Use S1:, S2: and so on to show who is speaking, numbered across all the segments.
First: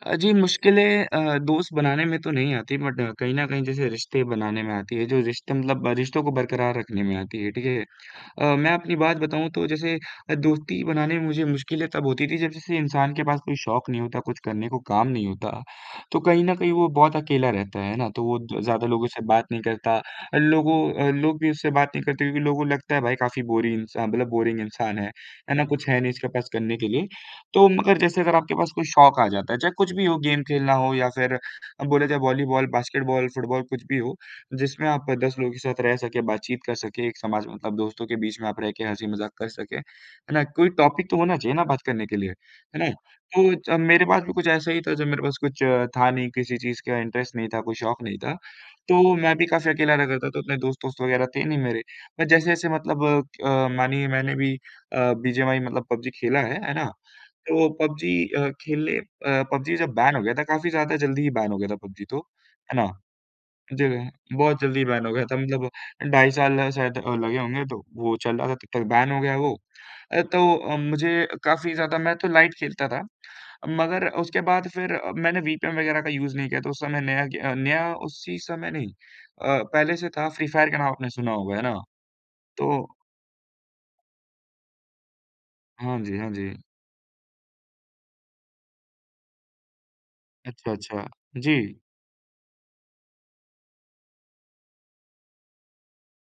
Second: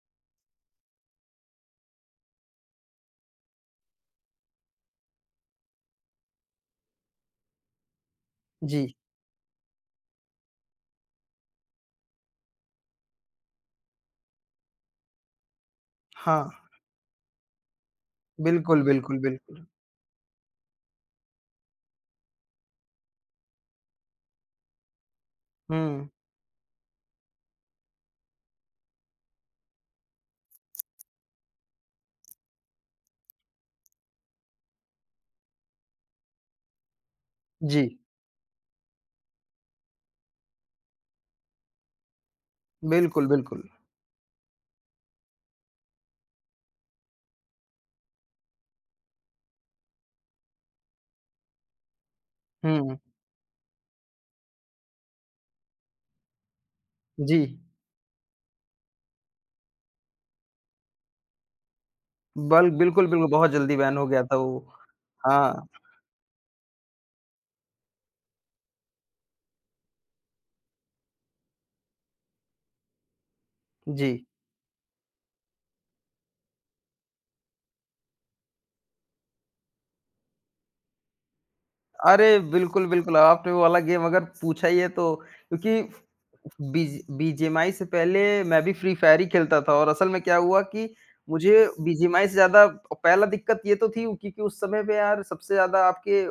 S1: अ, जी मुश्किलें अ, दोस्त बनाने में तो नहीं आती बट कहीं न कहीं जैसे रिश्ते बनाने में आती है, जो रिश्ता मतलब रिश्तों को बरकरार रखने में आती है, ठीक है? अ, मैं
S2: जी।
S1: अपनी बात बताऊँ तो जैसे अ, दोस्ती बनाने में मुझे मुश्किलें तब होती थी, जब जैसे इंसान के पास कोई शौक नहीं होता, कुछ करने को काम नहीं होता, तो कहीं न
S2: हाँ।
S1: कहीं वो बहुत अकेला रहता है, है ना? तो वो द
S2: बिल्कुल,
S1: ज़्यादा लोगों
S2: बिल्कुल,
S1: से बात नहीं
S2: बिल्कुल।
S1: करता अ, लोगों अ, लोग भी उससे बात नहीं करते क्योंकि लोगों लगता है भाई काफ़ी बोरिन इंसा मतलब बोरिंग इंसान है, है ना? कुछ है
S2: हुँ।
S1: नहीं इसके पास करने के लिए। तो मगर जैसे अगर आपके पास कोई शौक आ जाता है, चाहे कुछ भी हो, गेम खेलना हो या फिर अ, बोले चाहे वॉलीबॉल, बास्केटबॉल, फुटबॉल कुछ भी हो, जिसमें आप 10 लोगों के साथ रह सके, बात-चीत कर सके, एक समाज मतलब
S2: जी।
S1: दोस्तों के बीच में आप रह के हँसी-मजाक कर सके, है ना? कोई टॉपिक तो होना चाहिए ना बात करने के लिए, है ना?
S2: बिल्कुल,
S1: तो
S2: बिल्कुल।
S1: ज मेरे पास भी कुछ ऐसा ही था जब मेरे पास कुछ था नहीं, किसी चीज़ का इंटरेस्ट नहीं था, कोई शौक नहीं था, तो मैं भी काफ़ी अकेला रहता था, तो इतने दोस्त-वोस्त वगैरह थे नहीं मेरे। अ, जैसे-जैसे
S2: हुँ, हुँ।
S1: मतलब अ, क मानिए मैंने भी अ, बीजीएमआई मतलब पबजी खेला है, है ना?
S2: जी।
S1: तो पबजी अ, खेले अ, पबजी जब बैन हो गया था, काफ़ी ज़्यादा जल्दी ही बैन हो गया था पबजी तो,
S2: बल
S1: है ना?
S2: बिल्कुल, बिल्कुल, बहुत जल्दी बैन हो
S1: जगह
S2: गया था वो।
S1: बहुत जल्दी बैन हो गया था मतलब
S2: हाँ।
S1: अ, ढाई साल शायद लगे होंगे तो वो चल रहा था, तब तक बैन हो गया वो। अ, तो अ, मुझे काफ़ी ज़्यादा मैं तो लाइट खेलता था, मगर
S2: जी।
S1: उसके बाद फिर मैंने विपिएन वगैरह का यूज़ नहीं किया तो उस समय नया क्य नया उसी समय नहीं अ, पहले से था फ्री फायर का नाम आपने सुना होगा, है ना?
S2: अरे! बिल्कुल,
S1: तो
S2: बिल्कुल, आपने वो वाला गेम अगर पूछा ही है तो क्योंकि
S1: हाँ जी, हाँ जी।
S2: बीज बीजीएमआई से पहले मैं भी फ्री फायर ही खेलता था और असल में क्या हुआ
S1: अच्छा,
S2: कि
S1: अच्छा।
S2: मुझे
S1: जी।
S2: बीजीएमआई से ज़्यादा ओ पहला दिक्कत ये तो थी क्योंकि उस समय पे यार सबसे ज़्यादा आपके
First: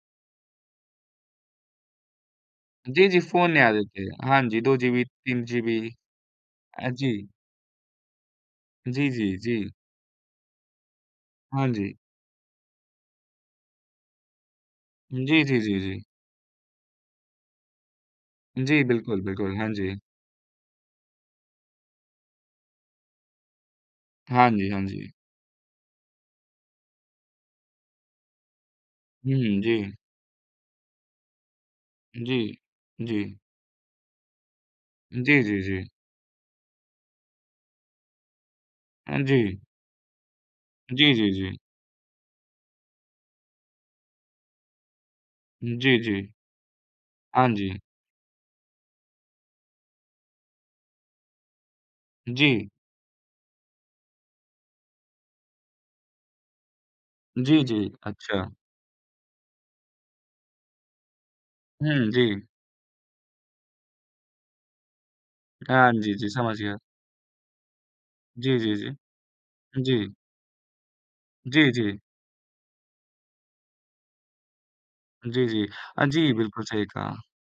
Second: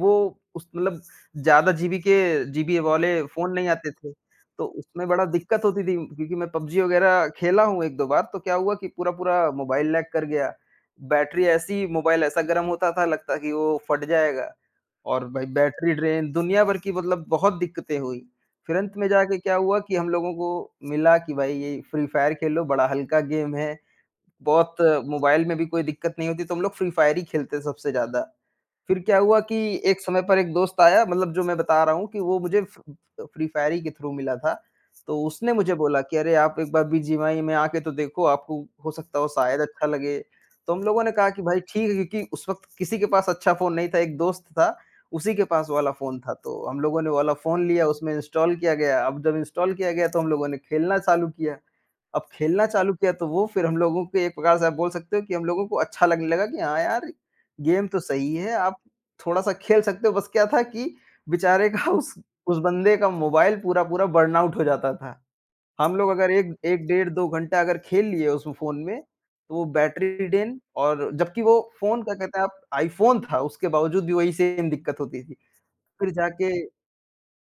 S2: वो उस मतलब ज़्यादा जीबी के जीबी
S1: जी, जी,
S2: वाले
S1: फ़ोन
S2: फ़ोन
S1: नहीं
S2: नहीं
S1: आ रहे
S2: आते
S1: थे,
S2: थे।
S1: हाँ जी,
S2: तो
S1: 2 जीबी,
S2: उसमें बड़ा
S1: 3
S2: दिक्कत
S1: जीबी।
S2: होती थी क्योंकि मैं पबजी
S1: अ, जी।
S2: वगैरह खेला हूँ 1-2 बार, तो क्या हुआ कि
S1: जी, जी,
S2: पूरा-पूरा
S1: जी।
S2: मोबाइल लैग कर गया, बैटरी
S1: हाँ
S2: ऐसी
S1: जी।
S2: मोबाइल ऐसा गरम होता था लगता कि वो फट जाएगा। और
S1: जी,
S2: भाई
S1: जी, जी,
S2: बैटरी
S1: जी।
S2: ड्रेन दुनिया भर की मतलब बहुत दिक्कतें हुई, फिर
S1: जी,
S2: अंत में
S1: बिल्कुल,
S2: जाके
S1: बिल्कुल,
S2: क्या
S1: हाँ
S2: हुआ
S1: जी।
S2: कि हम लोगों को मिला कि भाई ये फ्री फायर खेलो, बड़ा हल्का गेम है,
S1: हाँ जी,
S2: बहुत
S1: हाँ जी।
S2: मोबाइल में भी कोई दिक्कत नहीं होती तो हम लोग फ्री फायर ही खेलते सबसे ज़्यादा। फिर क्या हुआ कि
S1: हुँ, जी।
S2: एक समय पर एक दोस्त आया मतलब जो मैं बता रहा हूँ कि
S1: जी,
S2: वो मुझे फ अ,
S1: जी।
S2: फ्री फायर ही के थ्रू मिला था, तो
S1: जी,
S2: उसने
S1: जी,
S2: मुझे
S1: जी।
S2: बोला कि अरे आप एक बार बीजीएमआई में आके तो देखो, आपको हो सकता
S1: अ,
S2: है वो शायद
S1: जी।
S2: अच्छा लगे। तो हम लोगों ने
S1: जी,
S2: कहा
S1: जी,
S2: कि
S1: जी।
S2: भाई ठीक है, क्योंकि उस वक़्त किसी के पास अच्छा फ़ोन नहीं था, एक दोस्त था उसी के पास वो
S1: हुँ,
S2: वाला
S1: जी,
S2: फ़ोन
S1: जी।
S2: था, तो हम लोगों ने वो वाला
S1: हाँ
S2: फ़ोन
S1: जी।
S2: लिया उसमें इंस्टॉल किया गया, अब जब इंस्टॉल किया गया, तो हम लोगों ने खेलना चालू किया। अब खेलना
S1: जी।
S2: चालू किया तो वो फिर हम लोगों को एक प्रकार से आप बोल सकते हो कि हम लोगों को अच्छा लगने लगा, कि हाँ, यार
S1: जी,
S2: गेम
S1: जी,
S2: तो सही
S1: अच्छा।
S2: है। आप थोड़ा-सा खेल सकते हो, बस क्या था कि बेचारे का
S1: हुँ,
S2: उस
S1: जी।
S2: उस बंदे का मोबाइल पूरा-पूरा बर्नआउट हो जाता था।
S1: हाँ
S2: हम लोग
S1: जी, जी,
S2: अगर एक
S1: समझ गया।
S2: 1 डेढ़ 2 घंटा अगर खेल लिए उसमें
S1: जी, जी,
S2: फ़ोन
S1: जी।
S2: में, तो वो
S1: जी।
S2: बैटरी ड्रेन और जबकि वो
S1: जी, जी।
S2: फ़ोन क्या कहते हैं आप iPhone था, उसके बावजूद भी वही सेम दिक्कत होती थी।
S1: जी, जी। अ,
S2: फिर
S1: जी,
S2: जाके
S1: बिल्कुल सही कहा।